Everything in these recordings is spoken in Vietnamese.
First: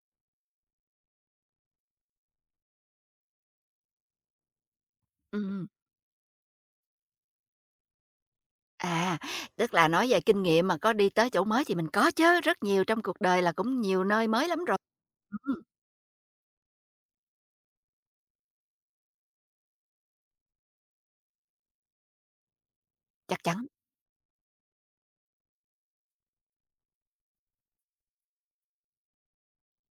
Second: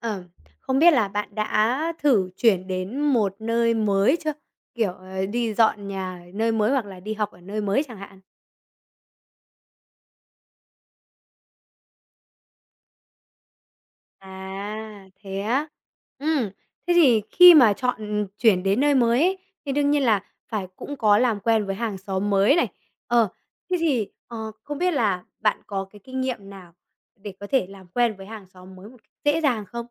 Ờm, Không biết là bạn đã thử chuyển đến một nơi mới chưa? Kiểu, đi Ừm, dọn nhà ở nơi mới hoặc là đi học ở nơi mới chẳng hạn? à, tức là nói về kinh nghiệm mà có đi tới chỗ mới thì mình có chứ rất nhiều, trong cuộc đời là cũng nhiều nơi mới lắm rồi. À, thế Ừm, á? Ừm, Thế thì khi mà chọn chuyển đến nơi mới ấy, thì đương nhiên là phải cũng có làm quen với hàng xóm mới này. Ờ, chắc chắn. Thế thì, không biết là bạn có cái kinh nghiệm nào để có thể làm quen với hàng xóm mới một cách dễ dàng không?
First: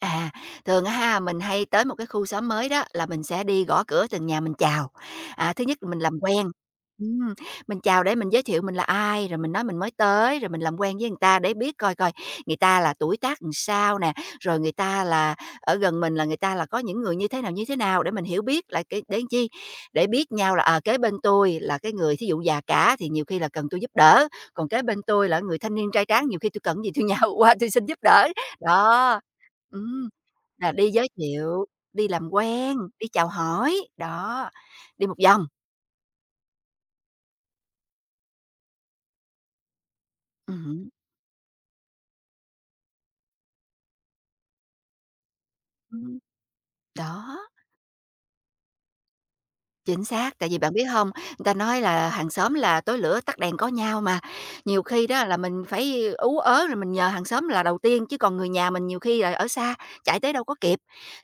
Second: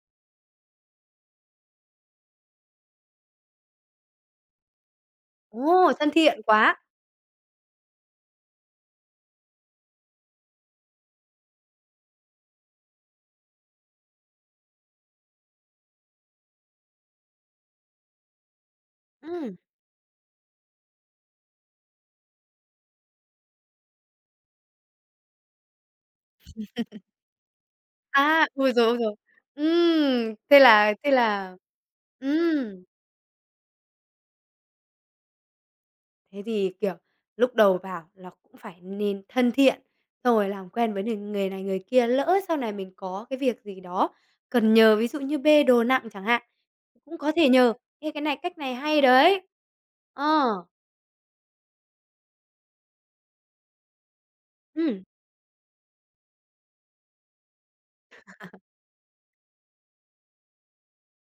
À, thường á ha, mình hay tới một cái khu xóm mới đó là mình sẽ đi gõ cửa từng nhà mình chào. À, thứ nhất là Ồ, mình thân làm thiện quen. quá! Ừm, mình chào để mình giới thiệu mình là ai, rồi mình nói mình mới tới, rồi mình làm quen với người ta để biết coi coi người ta là tuổi tác làm sao nè, rồi người ta là ở gần mình là người ta là có những người như thế nào để mình hiểu biết là cái đến chi, Ừ. để biết nhau là à, kế bên tôi là cái người thí dụ già cả thì nhiều khi là cần tôi giúp đỡ, còn kế bên tôi là người thanh niên trai tráng nhiều khi tôi cần gì tôi nhào qua tôi xin giúp đỡ. À, ôi giời, ôi giời! Đó. Ừm, Ừm, thế là đi là giới thế là thiệu, đi làm ừm, quen, đi chào hỏi, đó, đi một vòng. Thế thì, kiểu, lúc đầu vào là cũng phải nên thân thiện, xong rồi làm Hứm, quen với người này người kia, lỡ sau này mình có cái việc gì đó cần nhờ, ví dụ như bê đồ nặng ừm, chẳng hạn, cũng có đó. thể nhờ. Ê, cái này cách này hay đấy! Chính xác, tại vì Ờ, bạn biết không, người ta nói là hàng xóm là tối lửa tắt đèn có nhau mà, nhiều ừm, khi đó là mình phải ú ớ rồi mình nhờ hàng xóm là đầu tiên, chứ còn người nhà mình nhiều khi là ở xa, chạy tới đâu có kịp.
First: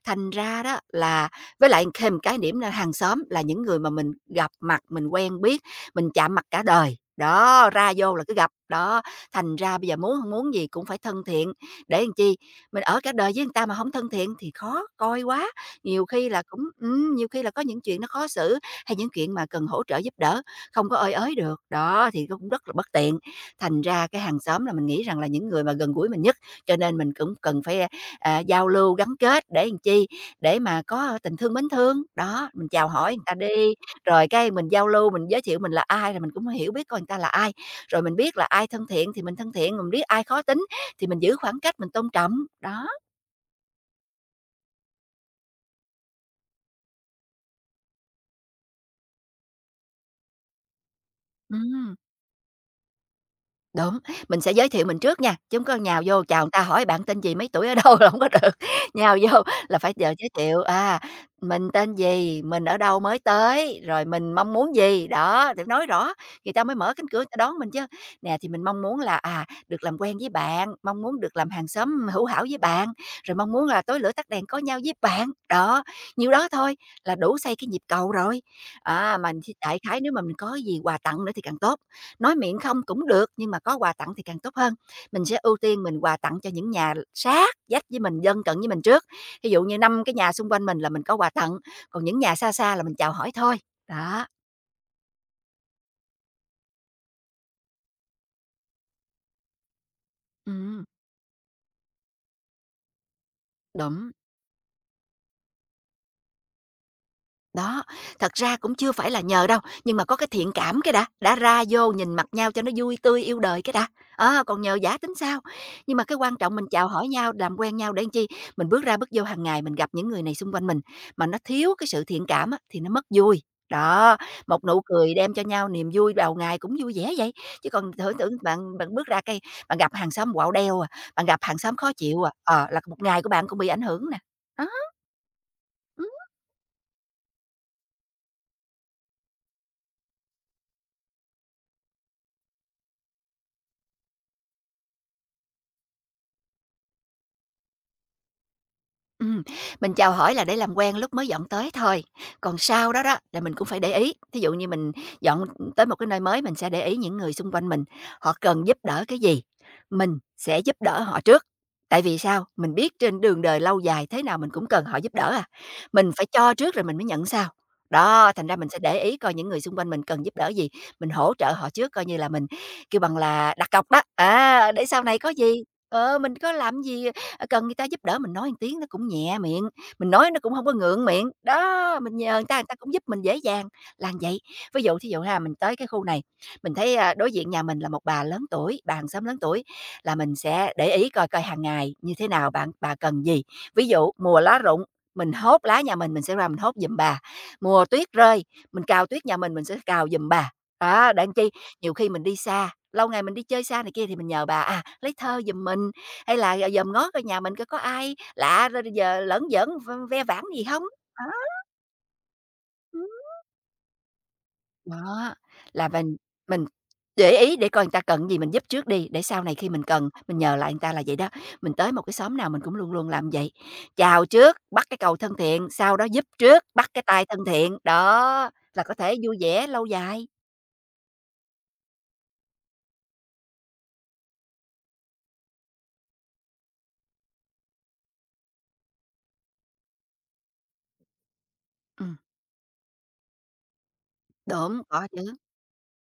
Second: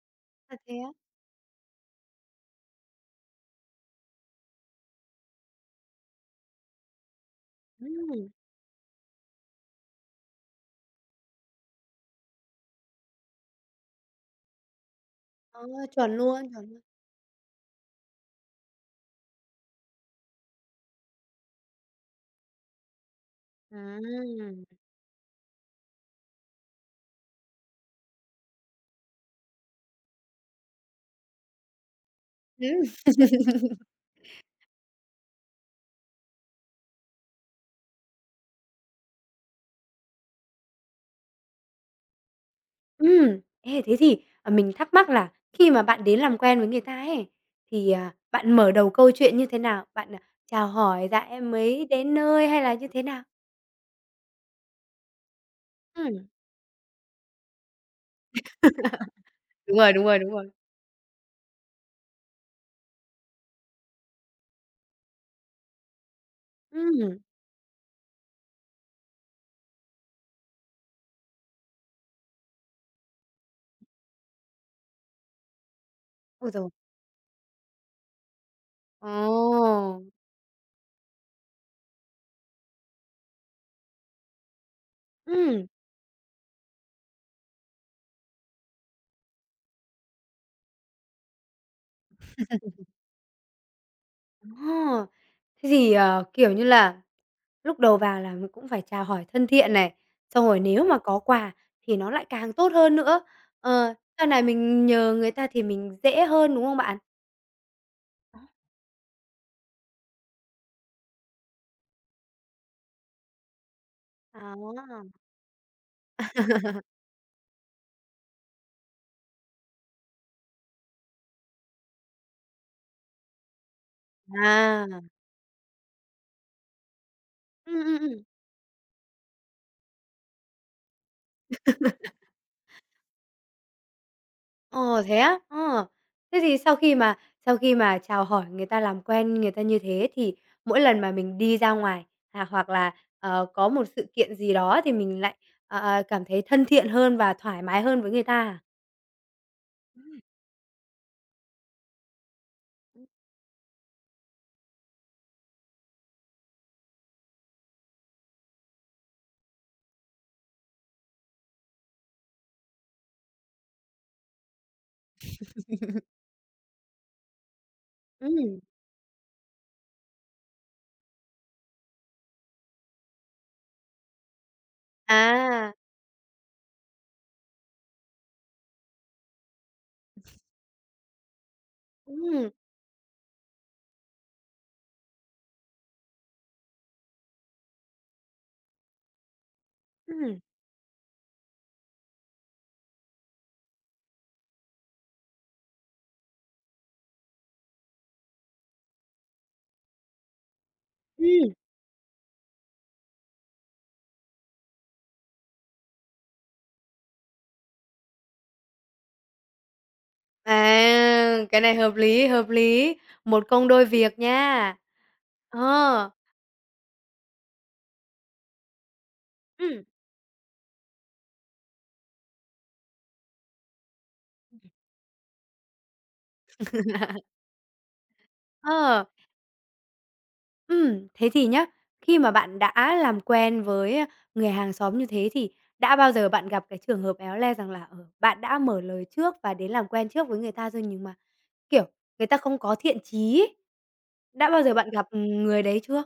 Thành thật ra thế đó á? là với lại thêm cái điểm là hàng xóm là những người mà mình gặp mặt, mình quen biết, mình chạm mặt cả đời, đó, ra vô là Ừm, cứ gặp, đó, thành ra bây giờ muốn hông muốn gì cũng phải thân thiện, để làm chi? Mình ở cả đời với người ta mà không thân thiện thì khó coi quá. ờ, Nhiều chuẩn khi là luôn, cũng chuẩn luôn. ừm, nhiều khi là có những chuyện nó khó xử, hay những chuyện mà cần hỗ trợ giúp đỡ, không có ơi ới được, đó, thì cũng rất là bất tiện. Thành ra cái hàng À. xóm là mình nghĩ rằng là những người mà gần gũi mình nhất, cho nên mình cũng cần phải, à, giao lưu, gắn kết để làm chi? Để mà có tình thương mến thương. Đó, mình Ừm. chào hỏi người ta đi, rồi cái mình giao lưu, mình giới thiệu mình là ai rồi mình cũng hiểu biết coi người ta là ai, rồi mình biết là ai thân thiện thì mình thân thiện, mình biết ai khó tính thì mình giữ khoảng cách, mình tôn trọng, đó, ê, thế thì, à, mình thắc mắc là khi mà bạn đến làm quen với người ta ấy, thì, à, bạn mở đầu câu chuyện như thế nào? Bạn, à, chào hỏi "Dạ, em mới ừm. đến nơi" hay là như thế nào? Đúng, mình sẽ giới thiệu mình trước nha, chứ hông có nhào vô Ừm. chào người ta hỏi "Bạn tên gì? Mấy tuổi? Ở đâu?" là không có được. Nhào vô Đúng là rồi, phải đúng giờ rồi, giới đúng rồi. thiệu, à, mình tên gì, mình ở đâu mới tới, rồi mình mong muốn gì, đó, thì nói rõ, người ta mới mở cánh Ừm, cửa người ta đón mình chứ. Nè, thì mình mong muốn là, à, được làm quen với bạn, mong muốn được làm hàng xóm hữu hảo với bạn, rồi mong muốn là tối lửa tắt đèn có nhau với bạn. Đó, nhiều đó ôi giời! thôi là đủ xây cái nhịp cầu rồi. Ồ! À mà đại khái nếu mà mình có gì quà tặng nữa thì càng tốt, nói miệng không cũng được nhưng mà có quà tặng thì càng tốt hơn. Mình sẽ ưu Ừm, tiên mình quà tặng cho những nhà sát vách với mình, dân cận với mình trước, ví dụ như 5 cái nhà xung quanh mình là mình có quà tặng, còn những nhà xa xa là mình chào hỏi thôi, đó. ờ. Thế thì, kiểu như là, lúc đầu vào là cũng phải chào hỏi thân thiện này, xong rồi nếu Ừ, mà có quà thì nó lại càng tốt hơn nữa. Ờ, đúng. sau này mình nhờ người ta thì mình dễ hơn, đúng không bạn? Đó, thật ra cũng chưa phải là nhờ đâu, nhưng mà có cái thiện cảm cái đã ra vô nhìn mặt nhau cho nó vui tươi yêu đời cái đã. Ờ, còn Đó. nhờ vả tính sao? Nhưng mà cái quan trọng mình chào hỏi nhau, làm quen nhau để làm chi? Mình bước ra bước vô hàng ngày mình gặp những người này xung quanh mình mà nó thiếu cái sự thiện cảm á, thì nó mất vui. Đó, một nụ À, cười đem cho nhau niềm vui đầu ngày cũng vui vẻ vậy. Chứ còn thử ừm. tưởng bạn bạn bước ra cây, bạn gặp hàng xóm quạo đeo à, bạn gặp hàng xóm khó chịu à, ờ, là một ngày của bạn cũng bị ảnh hưởng nè. Đó. Ờ, thế á? Ờ. Thế thì sau khi mà chào hỏi người ta, làm quen người ta như thế thì mỗi lần mà mình đi ra ngoài, à, hoặc là, có một sự kiện gì đó thì mình lại, cảm thấy thân thiện hơn và thoải mái hơn với người ta à? Ừm, mình chào hỏi là để làm quen lúc mới dọn tới thôi, còn sau đó đó là mình cũng phải để ý. Thí dụ như mình dọn tới một cái nơi mới mình sẽ để ý những người xung quanh mình, họ cần giúp đỡ cái gì, mình sẽ giúp đỡ họ trước. Tại vì sao? Mình biết trên đường đời lâu dài thế nào mình cũng cần họ giúp đỡ à. Mình phải cho trước rồi mình mới nhận sau. Đó, thành ra Ừm, mình sẽ để ý coi những người xung quanh mình cần giúp đỡ gì, mình hỗ trợ họ trước coi như là mình kêu bằng là đặt cọc đó. À, để sau này có gì, à, ờ, mình có làm gì. Ờ, cần người ta giúp đỡ mình nói một tiếng nó cũng nhẹ miệng, mình nói nó cũng không có ngượng miệng. Đó, mình nhờ ừm, người ta cũng giúp mình dễ dàng làm vậy. Ví dụ thí dụ ha, mình tới cái khu này, mình thấy, a, đối diện nhà mình là một bà lớn tuổi, bà hàng xóm lớn tuổi, là mình ừm, sẽ để ý coi coi hàng ngày như thế nào, bạn bà cần gì. Ví dụ mùa lá rụng, mình hốt lá nhà mình sẽ ra mình hốt giùm bà. Mùa tuyết rơi, mình cào tuyết nhà mình sẽ cào giùm bà. Đó, để làm chi? ừm. Nhiều khi mình đi xa, lâu ngày mình đi chơi xa này kia thì mình nhờ bà, à, lấy thơ giùm mình, hay là g dòm ngó coi nhà mình coi có ai lạ rồi giờ lởn giỡn v ve vãn gì không? Đó, À, cái này hợp lý, ừm. một công đôi việc nha. Đó, là Ờ, mình để ý để coi người ta cần gì mình giúp trước đi, để sau này khi mình ừm. cần mình nhờ lại người ta là vậy đó. Mình tới một cái xóm nào mình cũng luôn luôn làm vậy, chào trước, bắt cái cầu thân thiện, sau đó giúp trước, bắt cái tay thân thiện, đó, là có Ờ. thể vui vẻ lâu dài. Thế thì nhá, khi mà bạn đã làm quen với, người hàng xóm như thế thì đã bao giờ bạn gặp cái trường hợp éo le rằng là, bạn đã mở lời trước và đến làm quen trước với người ta rồi nhưng mà, kiểu, Ừm, người ta không có thiện chí ấy? Đã bao giờ đúng, bạn gặp, có chứ. người đấy chưa?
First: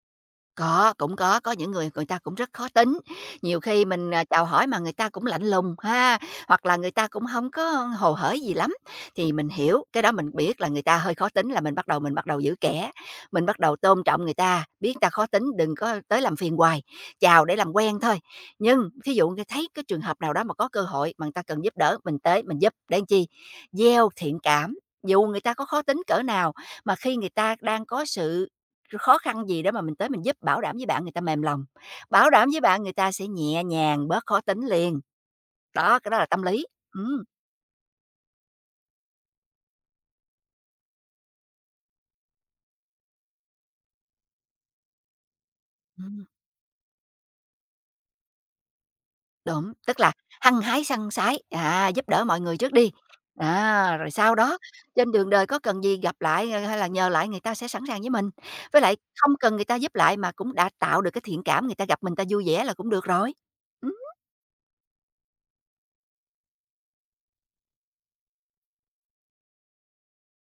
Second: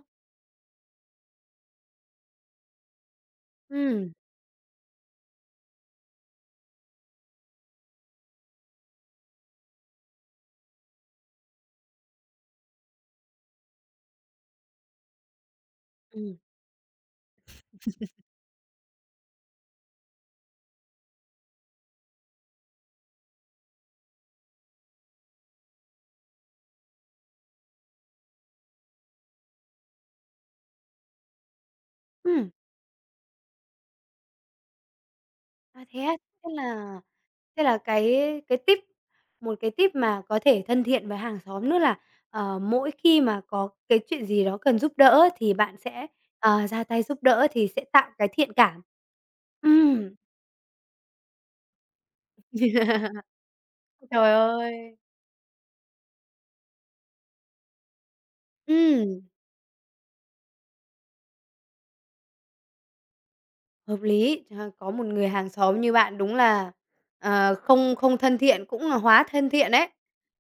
Có, cũng có những người người ta cũng rất khó tính, nhiều khi mình, Ừm. à, chào hỏi mà người ta cũng lạnh lùng ha, hoặc là người ta cũng không có hồ hởi gì lắm, thì mình hiểu, cái đó mình biết là người ta hơi khó tính là mình bắt đầu giữ kẻ, mình bắt đầu tôn trọng người ta, biết người ta khó tính đừng có tới Ừm. làm phiền hoài, chào để làm quen thôi. Nhưng thí dụ như thấy cái trường hợp nào đó mà có cơ hội mà người ta cần giúp đỡ, mình tới mình giúp để làm chi? Gieo thiện cảm, dù người ta có khó tính cỡ nào, mà khi người ta đang có sự rồi khó khăn gì đó mà mình tới mình giúp, bảo đảm với bạn người ta mềm lòng, bảo đảm Ừm, với bạn người ta sẽ nhẹ nhàng, bớt khó tính liền. à, Đó, thế cái á? đó là tâm Tức lý. là, Ừm. thế là cái tip một cái tip mà có thể thân thiện với hàng xóm nữa là, mỗi khi mà có cái chuyện gì đó cần giúp đỡ thì bạn sẽ, Ừm. Ra tay giúp đỡ thì sẽ tạo cái thiện cảm. Đúng, tức Ừm. là hăng hái săng sái, à, giúp đỡ mọi người trước đi, à, rồi Trời sau đó ơi! trên đường đời có cần gì gặp lại, ờ, hay là nhờ lại người ta sẽ sẵn sàng với mình. Với lại Ừm, không cần người ta giúp lại mà cũng đã tạo được cái thiện cảm, người ta gặp mình ta vui vẻ là cũng được rồi. Ừm. hợp lý. Trời, có một người hàng xóm như bạn đúng là, không không thân thiện cũng là hóa thân thiện đấy.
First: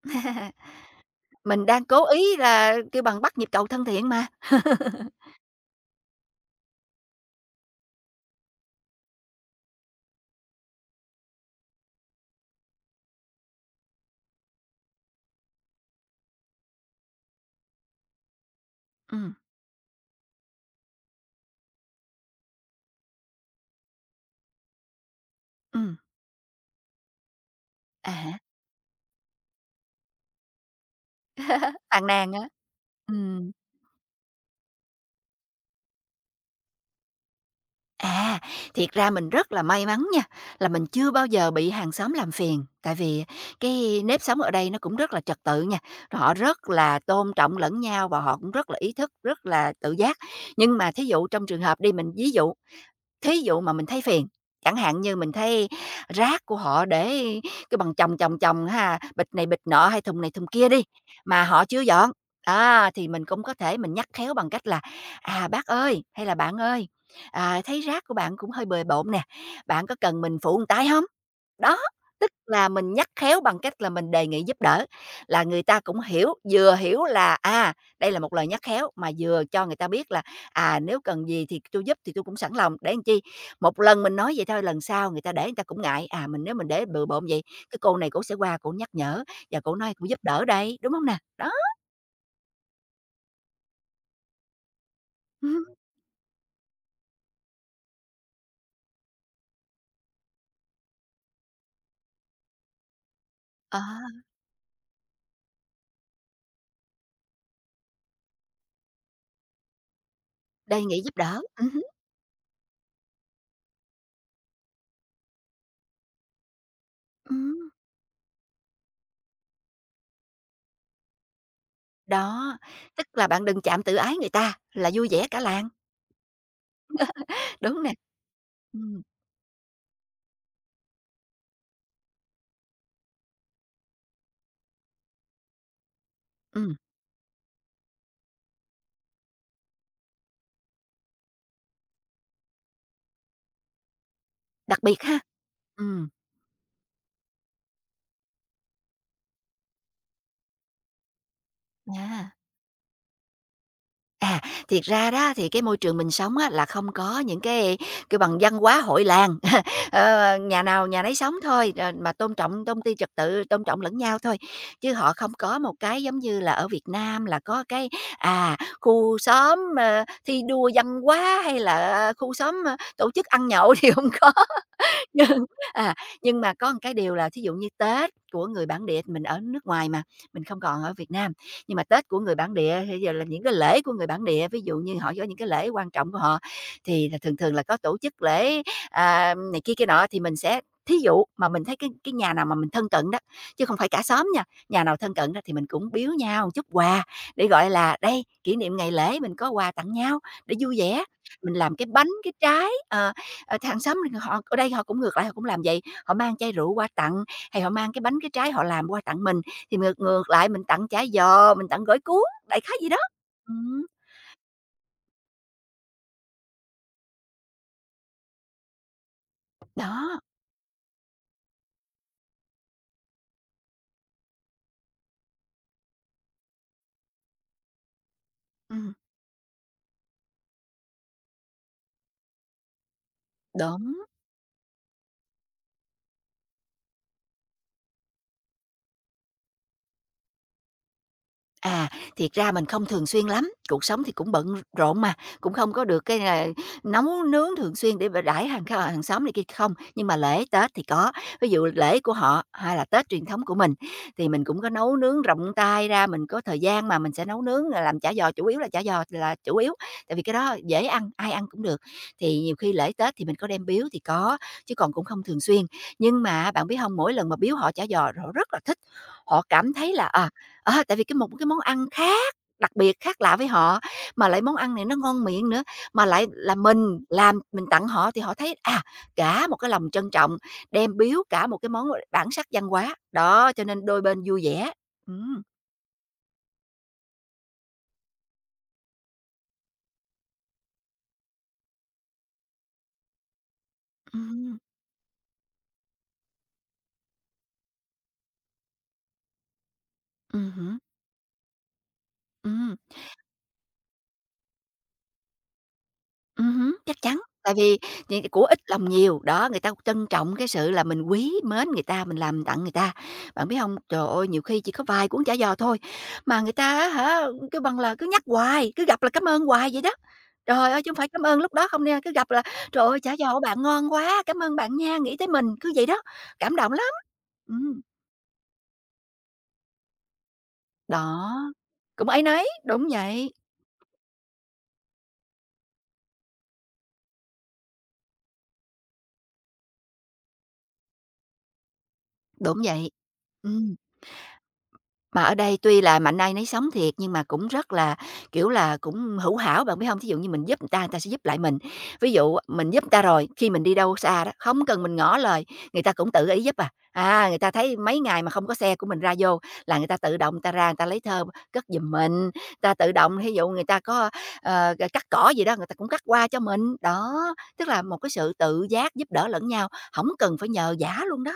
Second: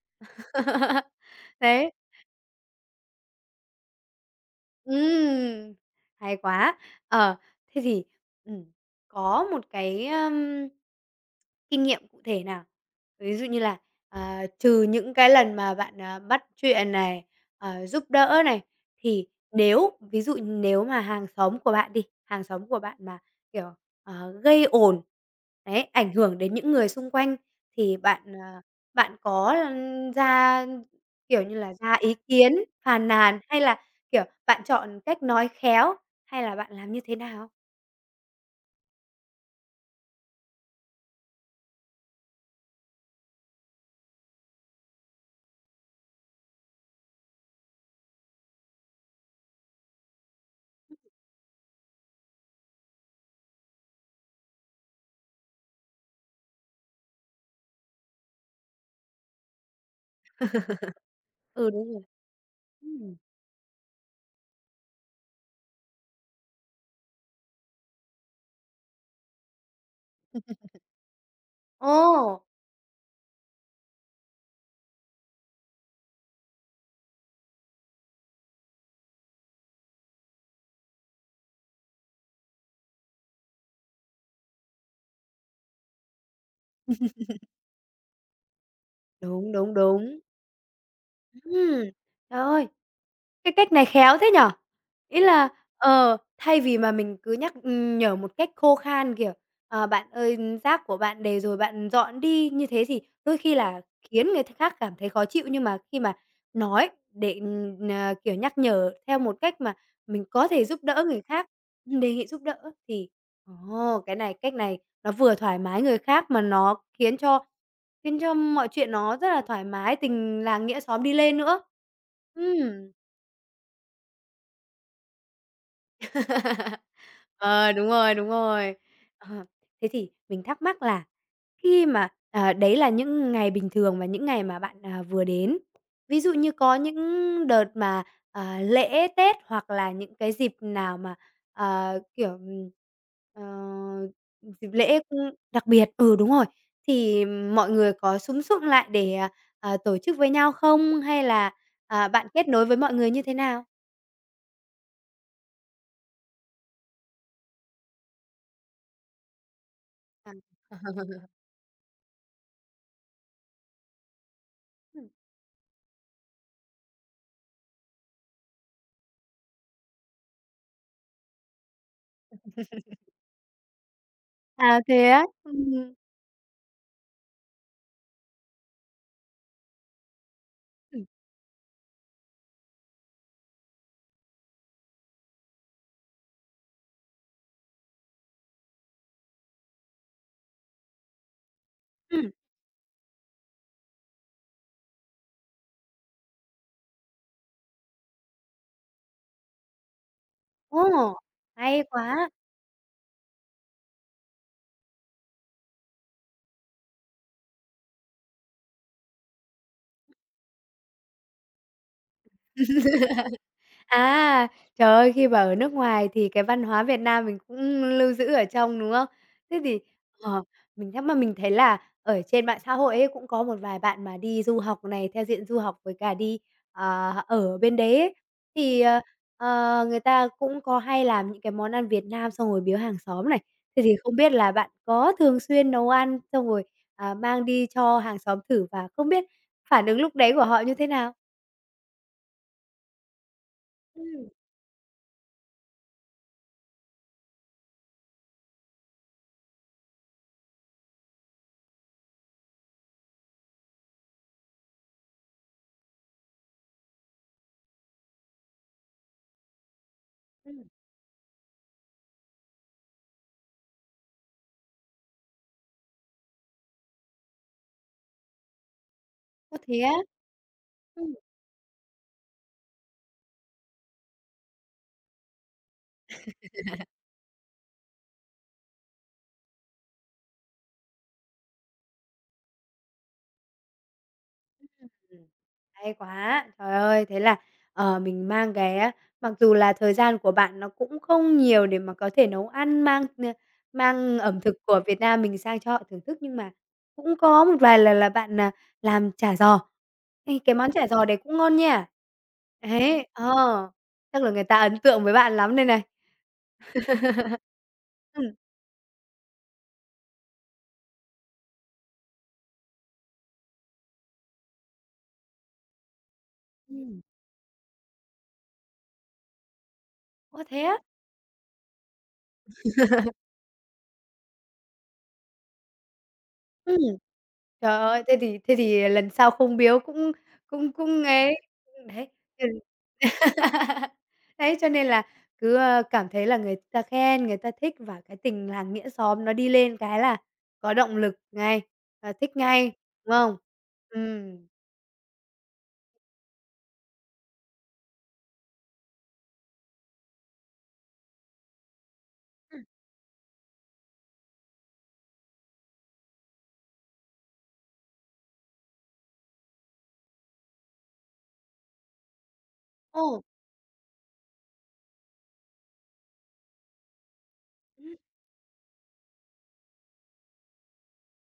Mình đang Đấy. cố ý là kêu bằng bắt nhịp cầu thân thiện mà. Ừm, hay quá! Ờ, thế thì, ừm, có một cái, kinh nghiệm cụ thể nào? Ví dụ như là, à, trừ những cái lần mà bạn, à, bắt chuyện này, giúp đỡ này, Ừ, thì nếu ví dụ nếu mà hàng xóm của bạn mà, kiểu, gây ồn, đấy, ừm, ảnh hưởng đến những người xung quanh thì à bạn, há. ờ, bạn có, ra, kiểu như là, ra Phàn ý nàn á. kiến, phàn nàn Ừm. hay là kiểu, bạn chọn cách nói khéo hay là bạn làm như thế nào? À, thiệt ra mình rất là may mắn nha, là mình chưa bao giờ bị hàng xóm làm phiền, tại vì cái nếp sống ở đây nó cũng rất là trật tự nha, rồi họ rất là tôn trọng lẫn nhau và họ cũng rất là ý thức, rất là tự giác. Nhưng mà thí dụ trong trường hợp đi, mình ví dụ thí dụ mà mình thấy phiền, chẳng hạn như mình thấy rác của họ để cái bằng chồng ha, bịch này bịch nọ hay thùng này thùng kia đi, mà họ Ừ, chưa đúng rồi. dọn. Đó, thì Ừm. mình cũng có thể mình nhắc khéo bằng cách là "À, bác ơi, hay là bạn ơi, à, thấy rác của bạn cũng hơi bừa bộn nè, bạn có cần mình phụ một tay không? Đó, tức Ồ! là mình nhắc khéo bằng cách là mình đề nghị giúp đỡ, là người ta cũng hiểu, vừa hiểu là, đây là một lời nhắc khéo mà vừa cho người ta biết là à, nếu cần gì thì tôi giúp thì tôi cũng sẵn lòng, để làm chi, một lần mình nói vậy thôi, lần sau người ta để người ta cũng ngại, mình nếu mình để bừa bộn vậy, cái cô này cổ sẽ qua cổ nhắc nhở Đúng, và đúng, cổ nói cổ đúng. giúp đỡ đây, đúng không nè? Đó, Ừm, trời ơi! Cái cách này khéo thế nhỉ? Ý là, hứm, thay vì mà mình cứ nhắc nhở một cách khô khan, kiểu, "Bạn ơi, rác của bạn để rồi bạn dọn đi." Như thế thì đôi khi là ờ, khiến người khác cảm thấy khó chịu, nhưng mà khi mà nói để, kiểu, nhắc nhở theo một cách mà mình có thể giúp đề nghị đỡ giúp người đỡ, khác, hứm, đề nghị giúp đỡ thì ồ, cái này cách này nó vừa thoải mái người khác mà nó khiến cho mọi chuyện nó rất là thoải mái, tình làng nghĩa xóm đi lên nữa. đó, Ừm. tức là bạn đừng chạm tự ái người ta là vui vẻ cả làng, Ờ, đúng đúng nè. rồi, đúng rồi. Ừm, Ờ, thế thì mình thắc mắc là khi mà, đấy là những ngày bình thường và những ngày mà bạn, à, vừa đến. Ví dụ như có ừm, những đợt mà, à, lễ Tết hoặc là những cái dịp nào mà, kiểu, ờ, dịp đặc lễ, biệt ha, đặc biệt ừm, ừ, đúng rồi, thì mọi người có súm súm lại để, à, à, tổ chức với nhau không? Hay là, à, bạn à. kết nối với mọi người như thế nào? À, thiệt ra đó thì cái môi trường mình sống á, là không có những cái bằng văn hóa hội làng, nhà nào nhà nấy À. sống thôi, rồi mà tôn trọng tôn ti trật tự, tôn trọng lẫn nhau thôi. Chứ họ không có một cái giống như là ở Việt Nam là có cái, khu xóm, thi đua văn hóa hay là, khu xóm, tổ chức ăn nhậu thì không có. À, thế á? Nhưng Ừm. à, nhưng mà có một cái điều là thí dụ như Tết của người bản địa mình ở nước ngoài mà, mình không còn ở Ừm, Việt Nam, nhưng mà Tết của người bản địa thì giờ là những cái lễ của người bản địa, ví dụ như họ có những cái lễ quan trọng của họ thì là thường thường là có tổ chức lễ, này kia kia nọ thì mình sẽ thí dụ mà mình thấy cái ừm, nhà nào mà mình thân cận đó, chứ không phải cả xóm nha, nhà nào thân cận đó thì mình cũng biếu nhau chút quà để, gọi là, đây, kỷ niệm ngày lễ mình có quà tặng nhau để vui vẻ. ồ, Mình làm hay cái bánh, quá! cái trái, ờ. Ờ, hàng xóm thì họ ở đây họ cũng ngược lại, họ cũng làm vậy, họ mang chai rượu qua tặng, hay họ mang cái bánh, cái trái họ làm qua tặng mình, thì ngược ngược lại mình tặng chả giò, mình tặng gỏi cuốn, đại khái gì đó. Ừm, À, trời ơi, khi mà ở nước ngoài thì cái văn hóa Việt Nam mình cũng lưu giữ ở trong, đúng không? Thế thì đó, ờ, mình thắc mắc mình thấy là ở trên mạng xã hội ấy cũng có một vài bạn mà đi du học này, theo diện du học với cả đi, ở bên đấy ấy, thì, ừm, người ta cũng có hay làm những cái món ăn Việt Nam xong rồi biếu hàng xóm này. Thế đúng. thì không biết là bạn có thường xuyên nấu ăn xong rồi, à, mang đi cho hàng xóm thử và không biết phản ứng lúc đấy của họ như thế nào? À, thiệt ra mình không thường xuyên lắm, cuộc sống thì Ừm, cũng bận rộn mà, cũng không có được cái là nấu nướng thường xuyên để mà đãi hàng xóm này kia không, nhưng mà lễ Tết thì có. Ví dụ lễ của họ hay là Tết truyền thống của mình thì mình cũng có nấu nướng rộng tay ra, mình có thời gian mà mình sẽ nấu nướng là làm chả giò, chủ yếu là chả giò là chủ yếu, tại vì cái đó ừm. dễ ăn, ai ăn cũng được. Thì nhiều khi lễ Tết thì mình có đem biếu thì có, chứ còn cũng không thường xuyên. Nhưng mà bạn biết không, mỗi lần mà biếu họ chả giò họ rất là thích, họ Ơ, cảm thế á? thấy là, tại vì Ừm, cái một cái món ăn khác, đặc biệt, khác lạ với họ, mà lại món ăn này nó ngon miệng nữa, mà lại là mình làm, mình tặng họ thì họ thấy, cả một cái lòng trân trọng, đem biếu cả một cái món bản sắc văn hóa. Đó, cho nên đôi bên vui vẻ. ừm. Ừm, Hay quá! Trời ơi, thế là, mình mang cái á mặc dù là thời gian của bạn nó cũng không nhiều để mà có thể nấu ăn, mang ẩm thực ừm, của Việt Nam mình sang cho họ thưởng thức, nhưng mà cũng có một vài lần là bạn, à, làm chả giò. Ê, cái món hứm, chả giò đấy cũng ngon nha. Ấy, chắc là người ta ấn tượng với bạn lắm đây này. ừm hứm, chắc chắn, tại vì Ừm, của ít lòng nhiều, đó, người ta trân trọng cái sự là mình quý mến người ta, mình làm tặng người ta. Bạn biết hông, trời ơi, nhiều khi chỉ có vài cuốn chả giò thôi, mà người ta á ừm. hả, kêu bằng là, cứ nhắc hoài, cứ gặp là cám ơn hoài vậy đó. Ơ, thế Trời á? ơi, chứ hông phải cám ơn lúc đó không nha, cứ gặp là "Trời ơi, chả giò của bạn ngon quá, cảm ơn bạn nha, nghĩ tới mình", cứ vậy đó, cảm động Ừm. lắm. Trời Ừm, ơi, thế thì lần sau không biếu cũng cũng cũng đó, ấy, đấy, cũng áy náy, ừ. đúng vậy, Đấy, cho nên là cứ, cảm thấy là người ta khen, người ta thích và cái tình làng nghĩa xóm nó đi lên cái là có động lực ngay, là thích đúng ngay, vậy. đúng không? Ừm. Ừm. Mà ở đây tuy là mạnh ai nấy sống thiệt, nhưng mà cũng rất là, kiểu là, cũng hữu hảo, bạn biết không? Thí dụ như mình giúp người ta sẽ giúp lại mình. Ví dụ Ừm. mình giúp người ta rồi, khi mình đi đâu xa đó, không cần mình ngỏ lời, người ta cũng tự ý giúp à. À, người ta thấy mấy ngày mà không có xe của mình ra vô là người ta tự động người ta ra người ta lấy thơm cất giùm mình, người ta tự động Ồ. thí dụ người ta có, cắt cỏ gì đó, người ta cũng cắt qua cho mình. Đó, tức là một cái sự tự giác giúp đỡ lẫn nhau, không cần phải nhờ giả luôn đó.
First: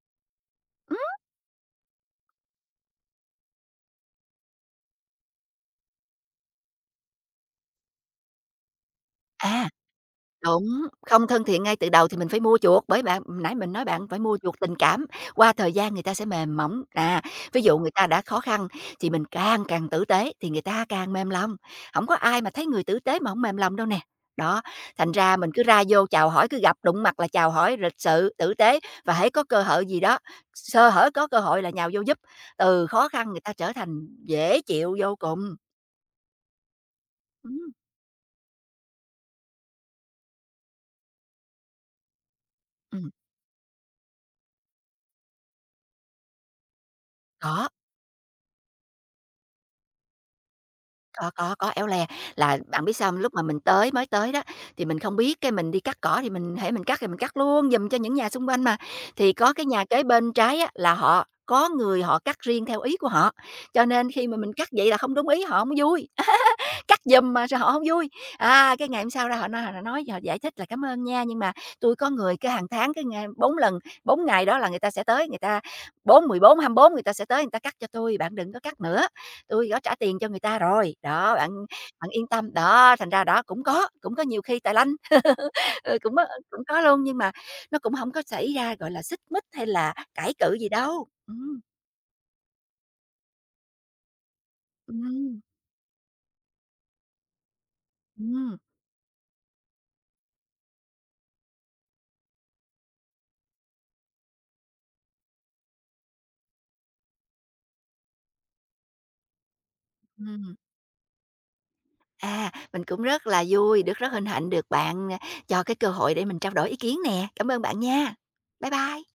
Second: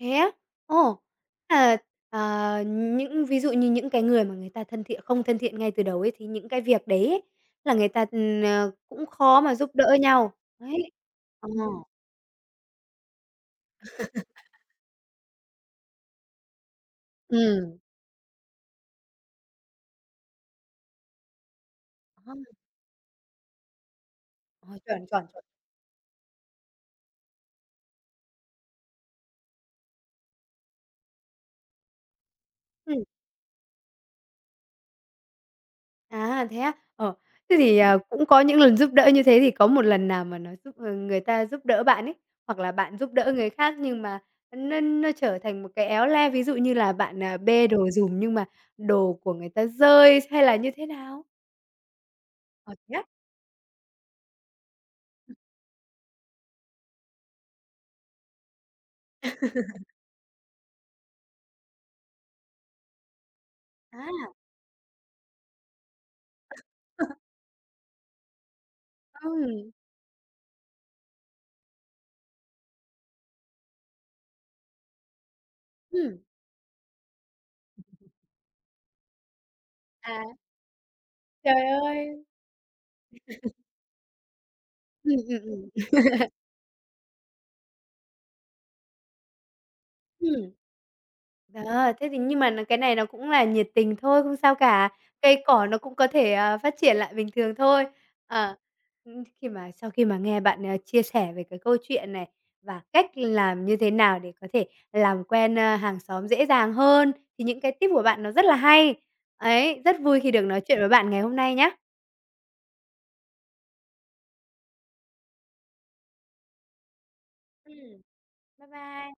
Thế á? Ừm, Ồ, à, ờ, những ví dụ như những cái người mà người ta thân thiện không thân thiện ngay từ đầu ấy, thì những cái việc đấy ấy, là người ta, cũng khó mà à. giúp đỡ nhau. Đúng, Đấy. không thân Ờ, thiện ngay từ đầu thì mình phải mua chuộc, bởi bạn nãy mình nói bạn phải mua chuộc tình cảm, qua thời gian người ta sẽ mềm mỏng. À, ví ừm, dụ người ta đã khó khăn thì mình càng càng tử tế thì người ta càng mềm lòng, không có đó, ai mà thấy người tử tế mà hổng mềm lòng đâu nè. Đó, ờ, chuẩn, thành chuẩn, ra chuẩn. mình cứ ra vô chào hỏi, cứ gặp đụng mặt là chào hỏi lịch sự, tử tế và hễ có cơ hội gì đó, sơ hở có cơ hội là nhào vô giúp, từ Ừm, khó khăn người ta trở thành dễ chịu vô cùng. à, thế á? Ờ, thế Ừm, thì, à, cũng có những lần giúp đỡ như thế thì có một lần nào mà người ta giúp đỡ bạn ấy, hoặc là bạn ừm, giúp đỡ người khác nhưng mà nó trở thành một cái éo le, ví dụ như là bạn, à, bê có. đồ giùm nhưng mà đồ của người ta rơi hay là như thế nào? Có, éo le. Là Ờ, bạn biết thế á? sao hông? Lúc mà mình tới đó, thì mình không biết, cái mình đi cắt cỏ thì mình hễ mình cắt thì mình cắt luôn giùm cho những nhà xung quanh mà. Thì có cái nhà kế bên trái á, là họ có người họ cắt riêng theo ý của họ, cho À, nên khi mà mình cắt vậy là không đúng ý họ hổng vui. Cắt giùm mà sao họ không vui. À, cái ngày hôm sau ra họ ừm, nói họ giải thích là "Cảm ơn nha, nhưng mà tôi có người cái hàng tháng cái ngày 4 lần, 4 ngày đó là người ta sẽ tới, người ta bốn ừm, bốn 14 24 người ta sẽ tới người ta cắt cho tôi bạn đừng có cắt nữa, tôi có trả à, tiền cho người ta rồi. Đó, bạn trời bạn ơi! yên tâm." Đó, thành ra đó cũng có nhiều khi tài lanh, Ừm, ừm, ừm, ừ, cũng có luôn, nhưng mà nó cũng không có xảy ra, gọi là, xích mích hay là cãi ừm. cự gì đâu. Ờ, thế thì nhưng mà cái này nó cũng là nhiệt tình thôi, không sao cả. ừm, Cây cỏ nó cũng có thể, phát triển lại bình thường thôi. Ờ, ừm, khi mà sau khi mà nghe bạn, chia sẻ về cái câu chuyện này và cách làm như thế nào để có thể làm quen, hàng xóm dễ dàng hơn, thì những cái tip của bạn nó rất là hay. Ấy, rất vui khi được ừm. nói chuyện với bạn ngày hôm nay nhá. À, mình cũng rất là vui, được rất hân hạnh được bạn, cho cái cơ hội để mình trao đổi ý kiến nè. Cảm ơn bạn Ừm. nha. Bye Bye bye. bye.